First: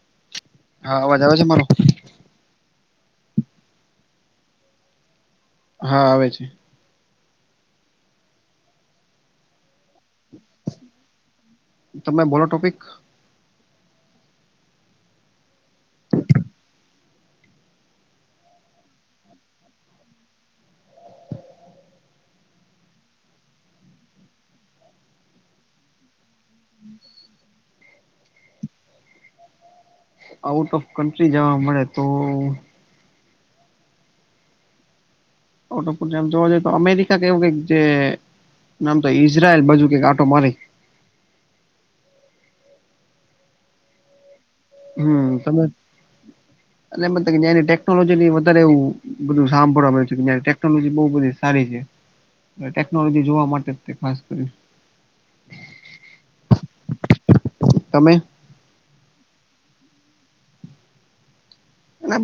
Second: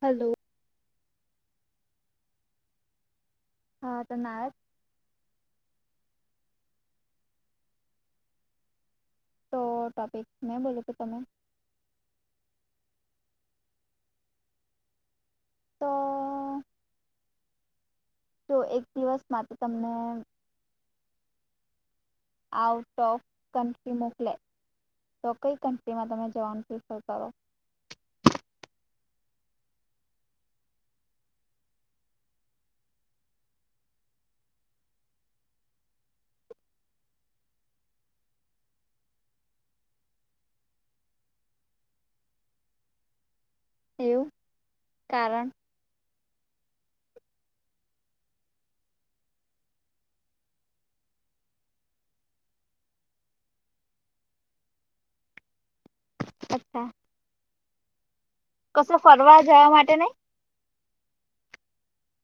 Hello. હા અવાજ આવે છે મારો. હા તો ના. હા આવે છે. તો ટોપિક મેં બોલો, તું તમે. તમે બોલો, ટોપિક. તો તો એક દિવસ માટે તમને આઉટ ઓફ કન્ટ્રી મોકલે, તો કંઈ કન્ટ્રીમાં તમે જવાનું પ્રિફર કરો? આઉટ ઓફ કન્ટ્રી જોવા મળે તો. ઓટોપ જેમ જોવા જઈએ તો અમેરિકા કેવું કઈક જે નામ તો ઈઝરાયલ બાજુ કક આંટો મારી. એવું. હમ. [inaudible] એમ કે, જૂની ટેકનોલોજી ની વધારે એવું બધું સાંભળવા મળ્યું છે કે, જ ટેકનોલોજી બહુ બધી સારી છે ટેકનોલોજી જોવા માટે, તે ખાસ કરી. અચ્છા. તમે. કશે ફરવા જવા માટે નહીં.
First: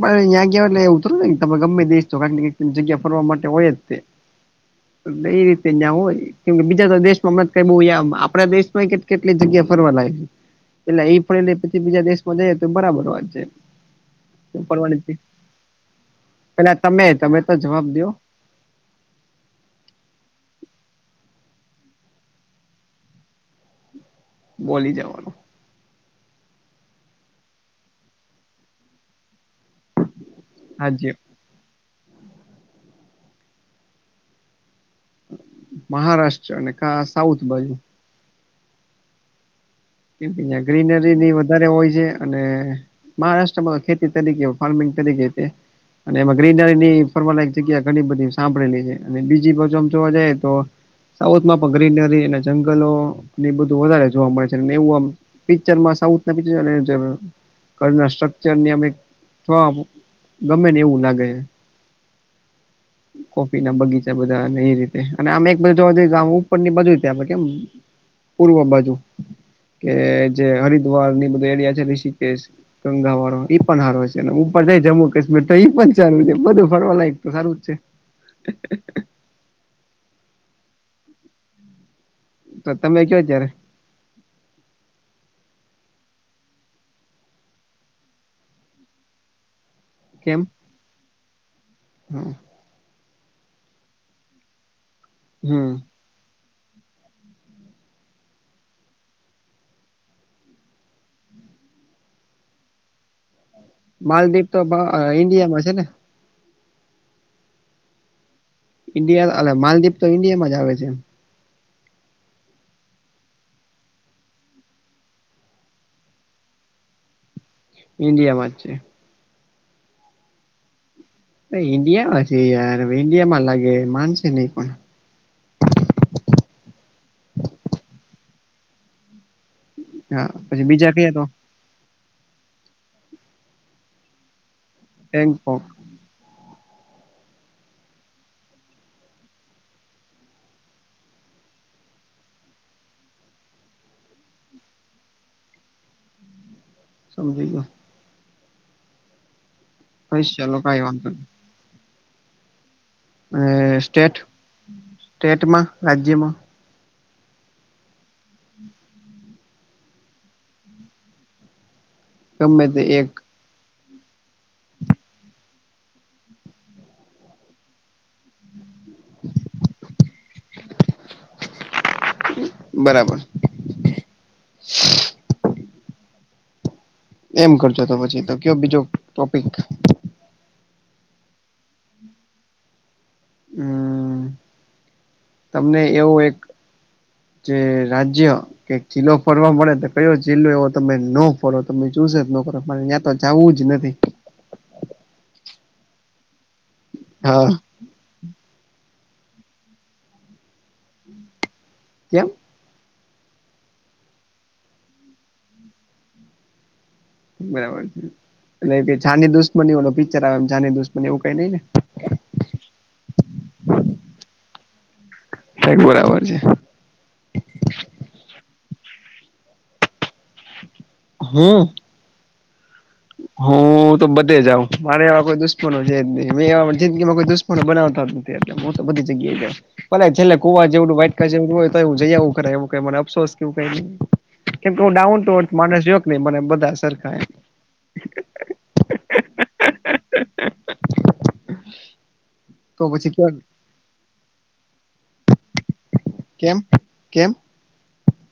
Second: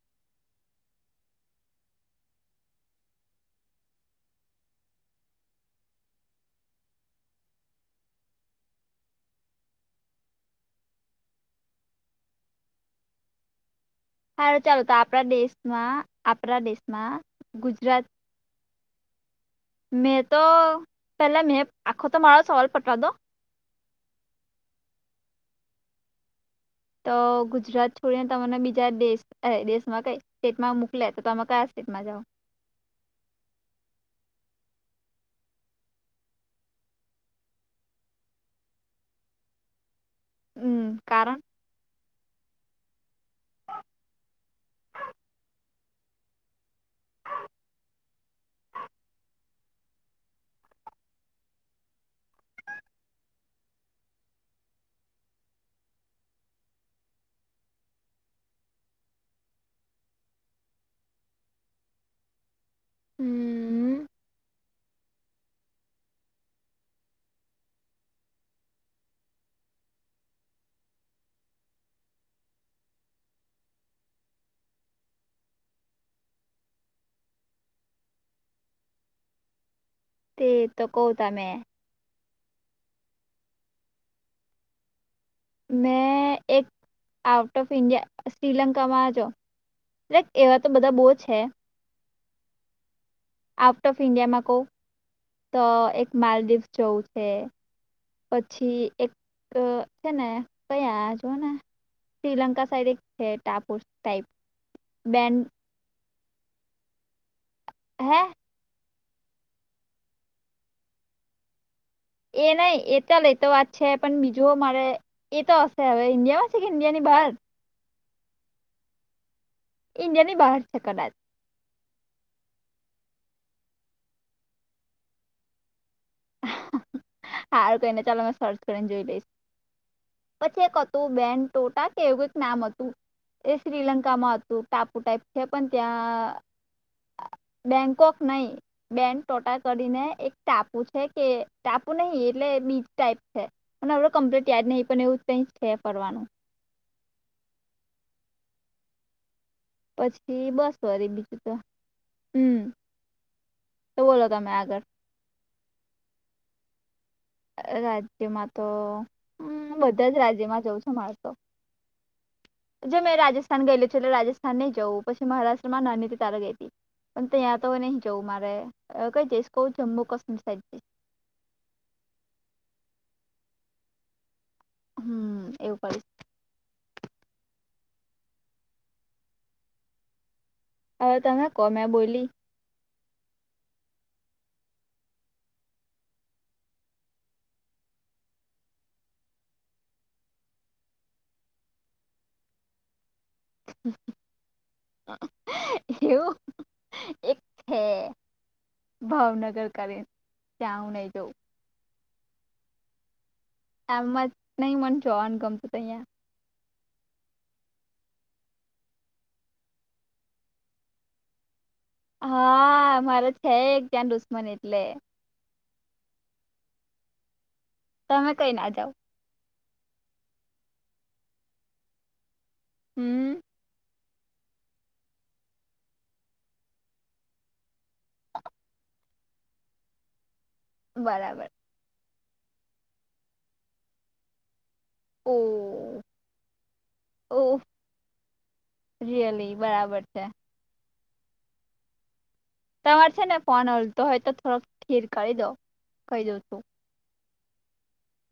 અહીં ગયા, એ ઉતર તમે ગમે દેશ, તો જગ્યા ફરવા માટે હોય જ તે. [inaudible] એ રીતે જ્યાં હોય, કેમ બીજા દેશમાં હમણાં કઈ બહુ આપણા દેશ માં કે કેટલી જગ્યા ફરવા લાગે છે, એટલે એ ફરી લે પછી બીજા દેશમાં જઈ તો બરાબર વાત છે. સારું, ચાલો, તો ફરવાની જ આપણા દેશમાં, આપણા પેલા તમે દેશમાં તમે તો જવાબ ગુજરાત દો મેં તો પહેલા, મેં આખો તો મારાા સવાલ પટવી દો. બોલી જવાનું. તો ગુજરાત છોડીને, તમને બીજા દેશ દેશમાં કઈ સ્ટેટમાં રાજ્ય મોકલે, તો તમે કઈ મજામાં છે. મહારાષ્ટ્ર અને કા સાઉથ બાજુ. જેમાં હમ ગ્રીનરી ની કારણ વધારે હોય છે, અને મહારાષ્ટ્રમાં, ખેતી તરીકે, ફાર્મિંગ તરીકે, તે અને એમાં ગ્રીનરીની, ફરવા લાયક જગ્યા ઘણી બધી સાંભળેલી છે, અને બીજી બાજુ આમ જોવા જાય તો સાઉથમાં પણ ગ્રીનરી અને જંગલો બધું વધારે જોવા મળે છે. એવું પિક્ચરમાં, સાઉથ ના પિક્ચરમાં. ઘણા સ્ટ્રકચર ને, અમે ગમે ને એવું લાગે છે. કોફી ના હમ બગીચા બધા ને રીતે અને આમ એક બાજુ જોવા જઈએ, ઉપર ની બાજુ ત્યાં કેમ પૂર્વ બાજુ. કે જે હરિદ્વાર ની બધું એરિયા છે, ઋષિકેશ ગંગા વાળો, ઈ પણ સારો છે, અને ઉપર જાય જમ્મુ કાશ્મીર, તો ઈ પણ સારું છે. બધું ફરવા લાયક, તો સારું જ છે. [inaudible] તે તો કું તમેં. તો તમે કયો ત્યારે. મેં એક આઉટ ઓફ ઇન્ડિયા, શ્રીલંકા માં છો. એટલે એવા તો બધા બહુ છે. હમ. આઉટ ઓફ ઇન્ડિયામાં કહું તો, હમ એક માલદીવ ચૌથે. પછી એક છે ને, કયા જોને શ્રીલંકા સાઈડ, એક છે, ટાપુ. માલદીવ તો ઈન્ડિયામાં છે ને? હે. ઈન્ડિયા, માલદીપ તો ઇન્ડિયા માં આવે છે એ નહીં, એ તો લે, તો વાત છે, પણ બીજું મારે. એ તો હશે, હવે ઇન્ડિયામાં છે કે ઇન્ડિયા ની બહાર? ઇન્ડિયામાં જ છે. ઇન્ડિયા ની બહાર છે કદાચ. ઇન્ડિયા, અને યાર, ઇન્ડિયામાં લાગે, માનશે નહીં, પણ. સારું કરીને, ચાલો, મેં સર્ચ કરીને જોઈ લઈશ. હા પછી એક બીજા કયા હતું, તો બેન્ડ. ટોટા, કેવું એક નામ હતું, એ શ્રીલંકામાં હતું. તું ટાપુ ટાઈપ છે, બેંગકોક પણ ત્યાં બેન્કોક નહી બેન ટોટા કરીને એક ટાપુ છે. એ ત ટાપુ ને હ એટલે બીજી ટાઈપ છે. પણ હડ કમ્પ્લીટ યાદ નહીં પણ એવું કઈ છે ફરવાનું. સમજી ગયો. હોય પછી ચાલો બસ કઈ વાળ વાંધો બીજું તો હમ. અને તો સ્ટેટ બોલો તમે આગળ સ્ટેટમાં રાજ્યમાં. રાજ્યમાં તો હ બધા જ રાજ્યમાં જઉં છું માર તો, ગમે તે જે એક મેં રાજસ્થાન ગયેલું છે, એટલે રાજસ્થાન નહી જવું પછી મહારાષ્ટ્ર મા નાની થી તારે ગઈ હતી પણ ત્યાં તો નહ જવું મારે. અ કઈ જેસકોવ જમુ કસમી સ બરાબર. જઈશ હમ એવું પ એમ કરજો તો પછી તો કયો બીજો ટોપિક, અ તમે કો મેં બોલી. હમ તમને એવું એક, જે રાજ્ય, કે જીલો ફરવા મળડે તો કયો જિલ્લો એવો તમે ન ફરો તમે ચુસ જ ન કરો. તો જવું જ નથી. એવું એક. હા હે ભાવનગર કરી જ આવન એ જઉ. કેમ? એમ જ નહ મને જોવાનું ગમતું હત અહિયાયા. બરાબર છે એટલે કે જાની દુશ્મની ઓ પિક્ચર આવે એ છાની દુશ્મની એવું કઈ નઈ ને, હા મારે છે, એક ત્યાં દુશ્મન એટલે. કક બરાબર છે. તમે કઈ ના જાવ, હું હમ હું તો બધે જાવ મારે એવા કોઈ દુશ્મનો છે ની એવા જિંદગીમાં કોઈ દુશ્મનો બવતા તો બધી જગ્યાએ ભલે છેલ્લે, કુવા જેવું વાટકા બરાબર જેવું હોય તો એ જઈ આવવુ એવું ક અફસ કેવું કઈ, કેમ કે હું ડાઉન ઓ ટુર્થ માણસ, ન મને બધા સરખાય. [inaudible] ઓ રિયલી બરાબર છે તમાર છે ને ફોન ઓલ તો હોય તો થોડોક ઠીર કરી દો. કહી દઉં છું કેમ, કેમ?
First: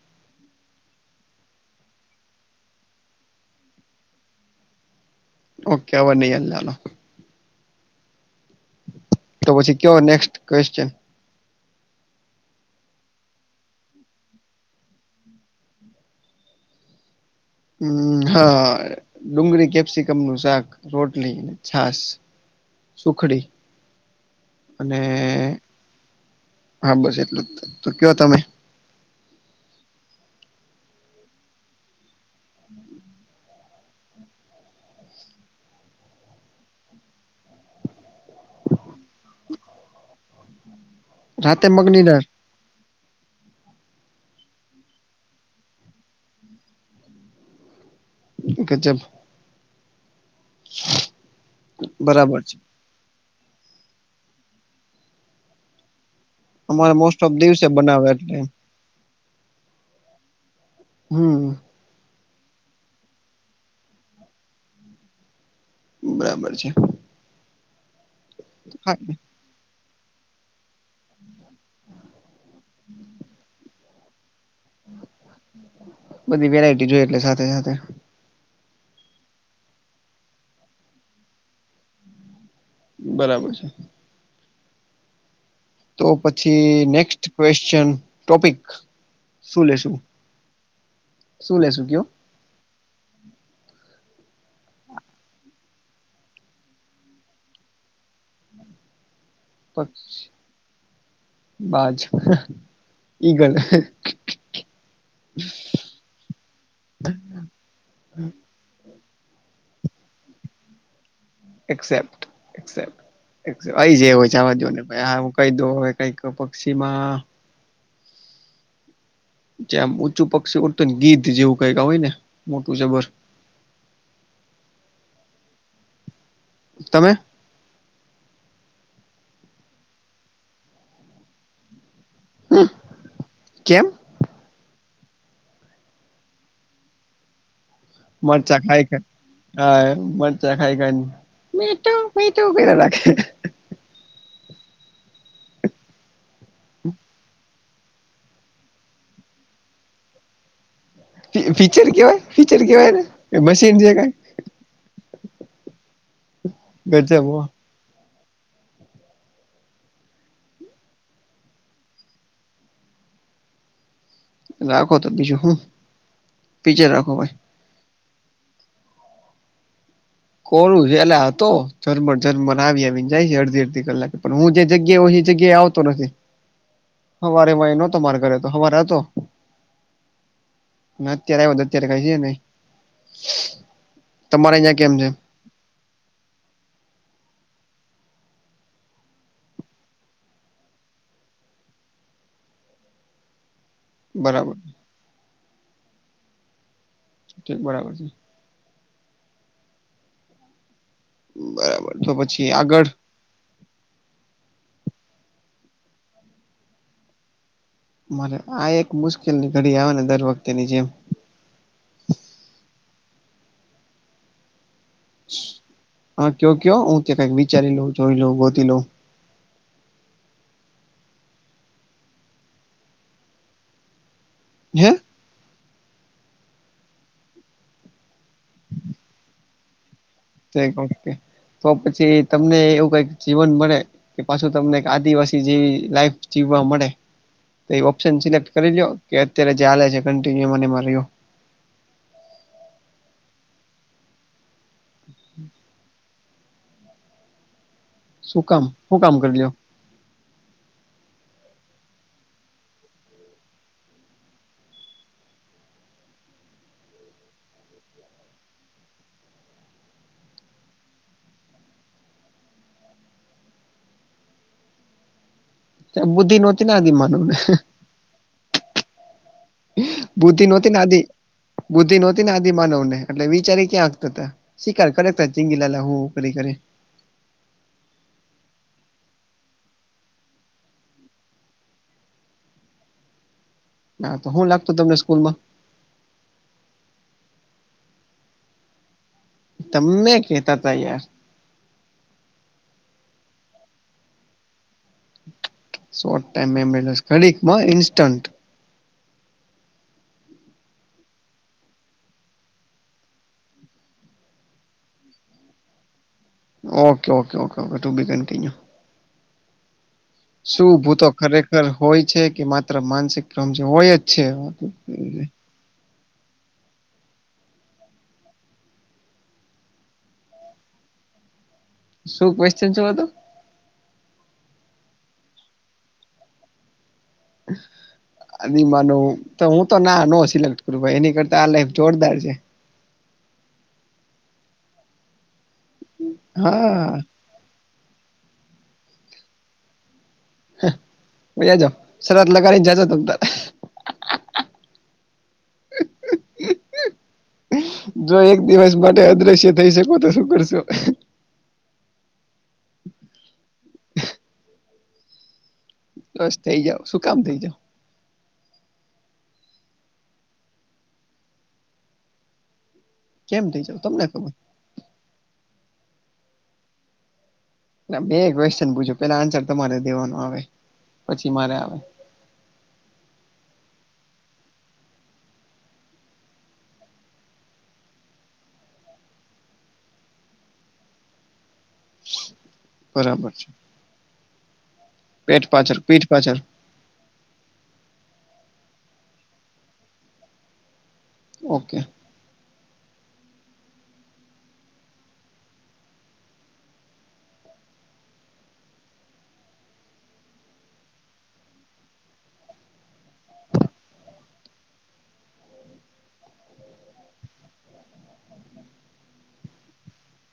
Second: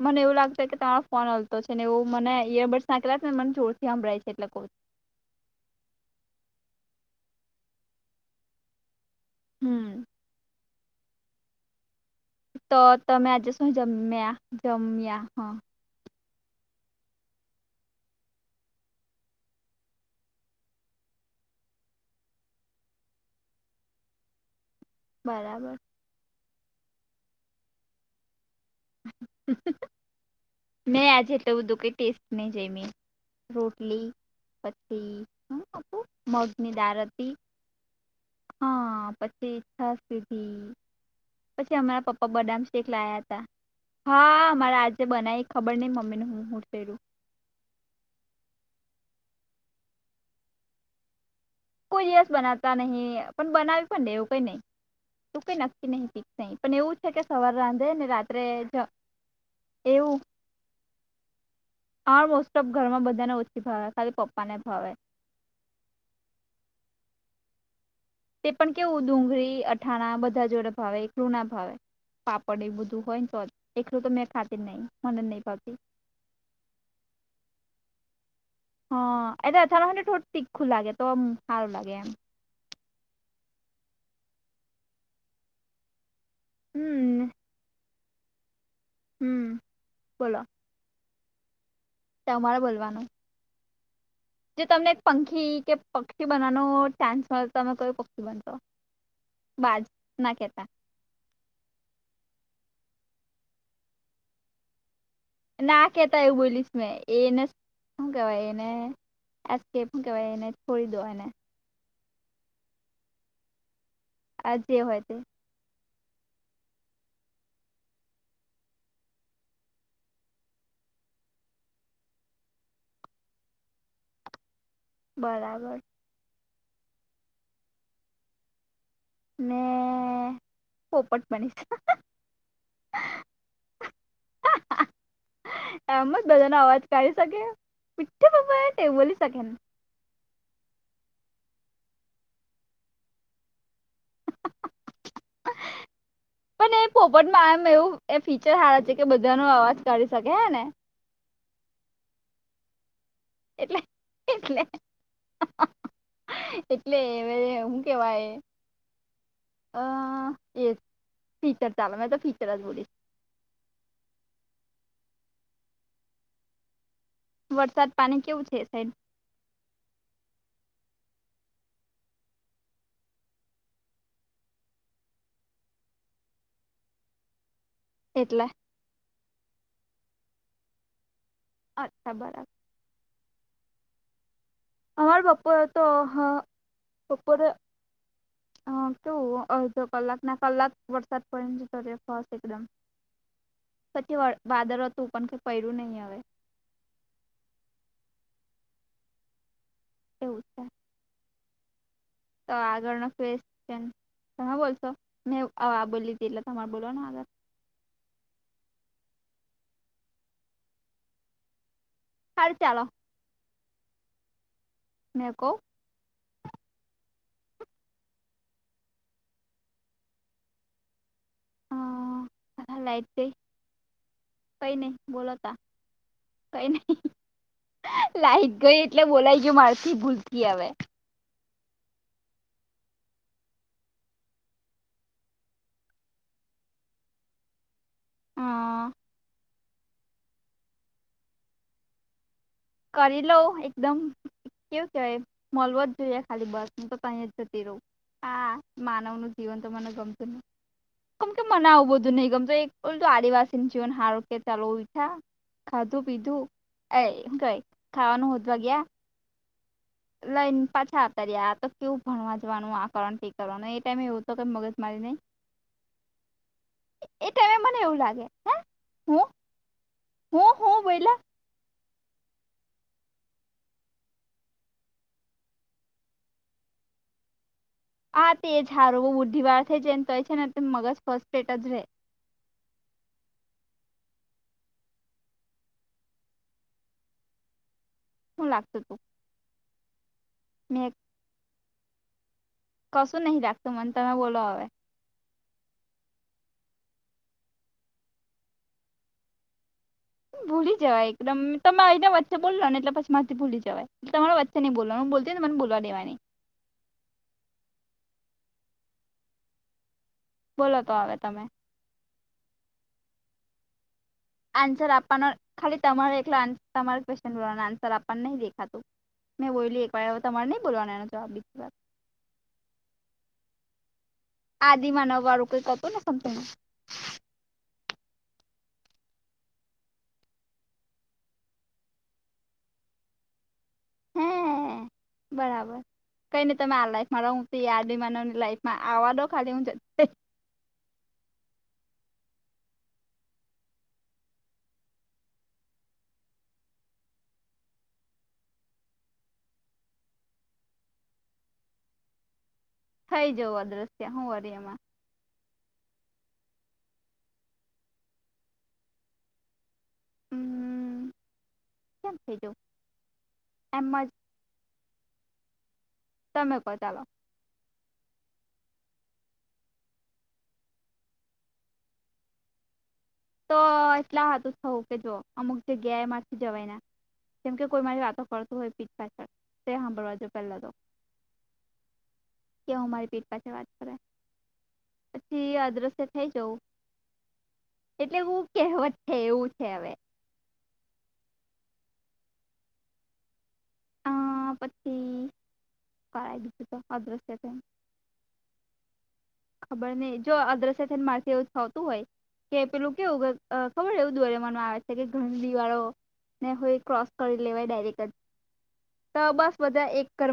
મને એવું લાગત કે તમારો ફોન હલતો છે નેવું મને ઈયરબડસ નાખેલા ને મને જોરથી સાભળાય છે એટલે ક. ઓકે અ ન એ લનો. તો પછી હમ કયો નેક્સ્ટ ક્વેશ્ચન? તો તમે આજસ જમ જમમં હ? હમ હા ડુંગળી કેપ્સિકમ નું શાક રોટલી છાસ. સુૂખડી. અને બરાબર હા બસ એટલું જ તો કયો તમે? ન આજે તો બધું કઈ ટેસ્ટ નહી જઈમ. રોટલી પછી શું મગની દળ હતી. હા પછી ઈચ્છા સુધી રાતે પછી મગની અમારા દાળ પપ્પા બદામ. કેક લાયા હતા હા મારે આજે બનાવી ખબર નહિ મમ્મી ને હું હું ઓકે જબ. [inaudible] કોઈ દિવસ બરાબર છે બનાવતા નહી પણ બનાવી પણ દેવું કઈ નહી તું કઈ નક્કી નહ. નહી પણ અમારે એવું છે કે મોસ્ટ ઓફ સવાર દિવસે રાંધે બનાવે ને એટલે રાત્રે જ એવું. હમ. હા મોસ્ટ ઓફ ઘરમાં બધા ને ઓછી ભાવે ખાલી પપ્પા ને ભાવે. બરાબર છે. તે પણ કેવું ખાય ડુંગળી અઠાણા બધા જોડે ભાવે એકલું ના ભાવે. પાપડ એ બધું હોય ને તો એકલું તો મેં ખાતી નહી મને જ નહી ભાવતી. બધી વેરાયટી જોઈ એટલે સાથે સાથે. હ એ અથાણું હોયે તીખુ લાગે તો હારુ લાગે એમ. બરાબર છે. તો પછી નેક્સ્ટ હમ ક્વેશચન ટોપિક હમ શું લેશું. શું લેેશુ કયો? તે મારે બોલવાનું. જે તમને એક પંખી કે પક્ષી બનાવાનો ચાન્સ મળે તમે કોઈ પક્ષી બનશો. બાજ પછી. ના કેતા બાજ ઈ ગલ. ના કેતા એયું બોલીશ મેં એને શું કેવાય એને. એકેપ કેહેવાય એને છોડી દો એ અનેને. એકસ્પેક્ટ એકસ્પેક્ટ આય જવાનો આ જવા જે દોને હોય તે ભાઈ કઈદો હો કઈક પક્ષીમાં. ત્યાં ઊંચું પક્ષી ઓત ને ગીધ જેવું કઈક હોય ને મોટું જબર બરાબર તમે મે પોપટ બનીશ હમ્મ કેમ? એમ જ બધાનો અવાજ કાઢી શકે. મીઠે મરચા પપ્પા ખાય કે એવું બોલી શકે ને હ મ ખાય ખાય ને મીઠુ મીઠુ કરિયા કરે પણ એ પોપટમાં આમ એવું એ ફીચર સારા છે કે બધા ન અવાજાઢ શકે હે ને. ફીચર કેવાય ફીચર કેવાય મશીન એટલે છે ક. એટલે એટલે હું કેવાય. અ એ ફીચર ચાલ મે તો ફીચર જ બોલી. રાખો તો બીજું હું ફીચર રાખો ભાઈ. વરસાદ પાણી કેવું છે સાહેબ કોરું છેેલા હતો જરમર જરમર આવી આવીને જાય છે અડધી અડધી કલાકે પણ હું જે જગ્યા એ આવતો નથી. [inaudible] હવારેમા ય નો તો મારે ઘરે એટલે તો હવારે હતો ના અત્યારે બ અત્યારે કાય અચ્છા છે નહી બરાબર તમારે કેમ છે અમારે બપોરે હતો હ બપોરે હ હતો અડધો કલાક ના કલાક વરસાદ પડી ને જતો રયો ફાસ્ટ એકદમ પછી બરાબર વાદળ હતું પણ કઈ પયડું નહી હવે ઠીક બરાબર છે એવું છે બરાબર છે પછી તો આગળ આગળનો ફેસ છે તમે બોલશો મેં આ બોલીધી એટલે તમારે બોલવાનો આવે મારે આ એક મુશ્કેલ ની ઘડી આવે ને દર વખતેની જેમ હાલ ચાલો મે કઉં હા કયો કયો હું ત કઈક વિચારી લઉ જોઈ લઉં ગોતી લઉ લાઇટ ગઈ કઈ નય હે બોલો તા કઈ નહી લાઈક ગઈ એટલે બોલાય ગયુ મારથી ભૂલ ઓકે, તો પછી તમને એવું કંઈક જીવન મળે. કે પાછું તમને આદિવાસી જેવી લાઈફ જીવવા મળે. તો એ ઓપ્શન અ સિલેક્ટ કરી લો, કે અત્યારે જે ચા છે કન્ટિન્યુ મને રહ્યો. કરી લઉં એકદમ, કેવું કેહેવાય મળવો જ જોઈએ ખાલી. હું તો તહી જ જતી રહું, શું હા. કામ હું માનવ કામ નું કરી લ્યો જીવન તો મને ગમતું ને. કેમ કે મનાવું બધું નહી ગમતો બોલ, આદિવાસી નું જીવન સારું કે ચાલો. ખાધું પીધું, એ કઈ ખાવાનું હોધવા ગયા. લઈને પાછા આવતા રહ્યા, તો કેવું ભણવા જવાનું, આ કરવાનું, તે કરવાનું. એ ટાઈમ એવું તો કંઈ મગજ મારી નઈ. બુદ્ધિ નહોતી ને આદિમાનવને. ટાઈમે મને એવું લાગે હે હું બુદ્ધિ હું નહોતી ને, હું આદિ બોયલા બુદ્ધિ નહોતી ને. આદિમાનવ ને એટલે વિચારી ક્યાં હક્તા. શિકાર કરે હ, ઝીંગાલાલા, હું કરી કરી ને. હા, તે જ હારો બહુ બુદ્ધિ વાર થઈ જ એમ તો છે ને, મગજ ફર્સ્ટેટ જ રહે. ના, શું લાગતો તમને સ્કૂલ માં? હું લાગતું તું. તમે કેતા તા મેં યાર. કશું નહીં રાખતું મને, તમે બોલો હવે. શોટ ટાઈમ મે, ખડી માં ઇન્સ્ટન્ટ. ભૂલી જવાય એકદમ. તમે એના વચ્ચે બોલો ને, એટલે પછી માંથી ભૂલી જવાય. તમારે વચ્ચે નઈ બોલવાનું, હું બોલતી હોય ને મને બોલવા દેવાની. Okay, okay, okay, okay. To be continue. શું બોલો તો ભૂતો હવે તમે ખરેખર હોય છે કે માત્ર માનસિક ક્રમ જે હોય જ? આન્સર આપવાનો છે ખાલી તમારો તમા ક્વેશ્ન આન્સર આપવાનું નહી દેખાતું. મેં બોઈલી એક વાર આવે તમારે નઈ બોલવાના એનો જવાબ લીધી વાત. શું ક્વેશ્ચન શું હતું? આદિમાનવ વાળું કંઈક હતું ને તમને? હ. આ માનું હું તો ના ન સિલેક્ટ કરું એની કરતા આ લાઈફ જોરદાર છે. હે બરાબર કઈ નય તમે આ હા લાઈફમાં રહું ત યાદી માનવની લાઈફમાં આવવા દો ખાલી હું જ. વયા જાઓ, સરત લગીને જજો ત તો. જો એક દિવસ માટે અદ્રશ્ય થઈ શકો તો શું કરશો? થઈ જવું અદ્રશ્ય હું વરી એમાં. બસ થઈ જાવ, શું કામ થઈ જાવ? હ, કામ થઈ દો. કેમ થઇ જઉ તમને ખબર? તમે કો, ચાલો. મેં ક્વેશ્ચન પૂછ્યું, પેલા આન્સર તમારે દેવાનો આવે પછી મારે આવે. તો એટલા હાથું થવું કે, જો અમુક જગ્યાએમાંર થી જવાય ના. કેમ કે કોઈ મારી વાતો કરતું હોય પીઠ પાછળ તે સાંભળવા જઉં પેલા તો. કેવું મારી પીઠ બરાબર છે પાછલ વાત કરે. પેટ પછી પાછળ અદ્રશ્ય પીઠ થઇ પાછળ જવ. એટલે બું કહેવત છે એવું છે હવે. ઓકે. હ પછી કરાઈ દીધું તો અદ્રશ્ય થયન. ખબર નઇ જો અદ્રશ્ય થયન માર થી એવું થતું હોય. કે પેલું કેવું અ ખબર છે એવું દોરેમોન વાળો છે કે ઘઢી વાળો. ને હોય ક્રોસ કરી લેવાય ડાયરેક્ટ જ તો બસ બધા એક ઘરમાં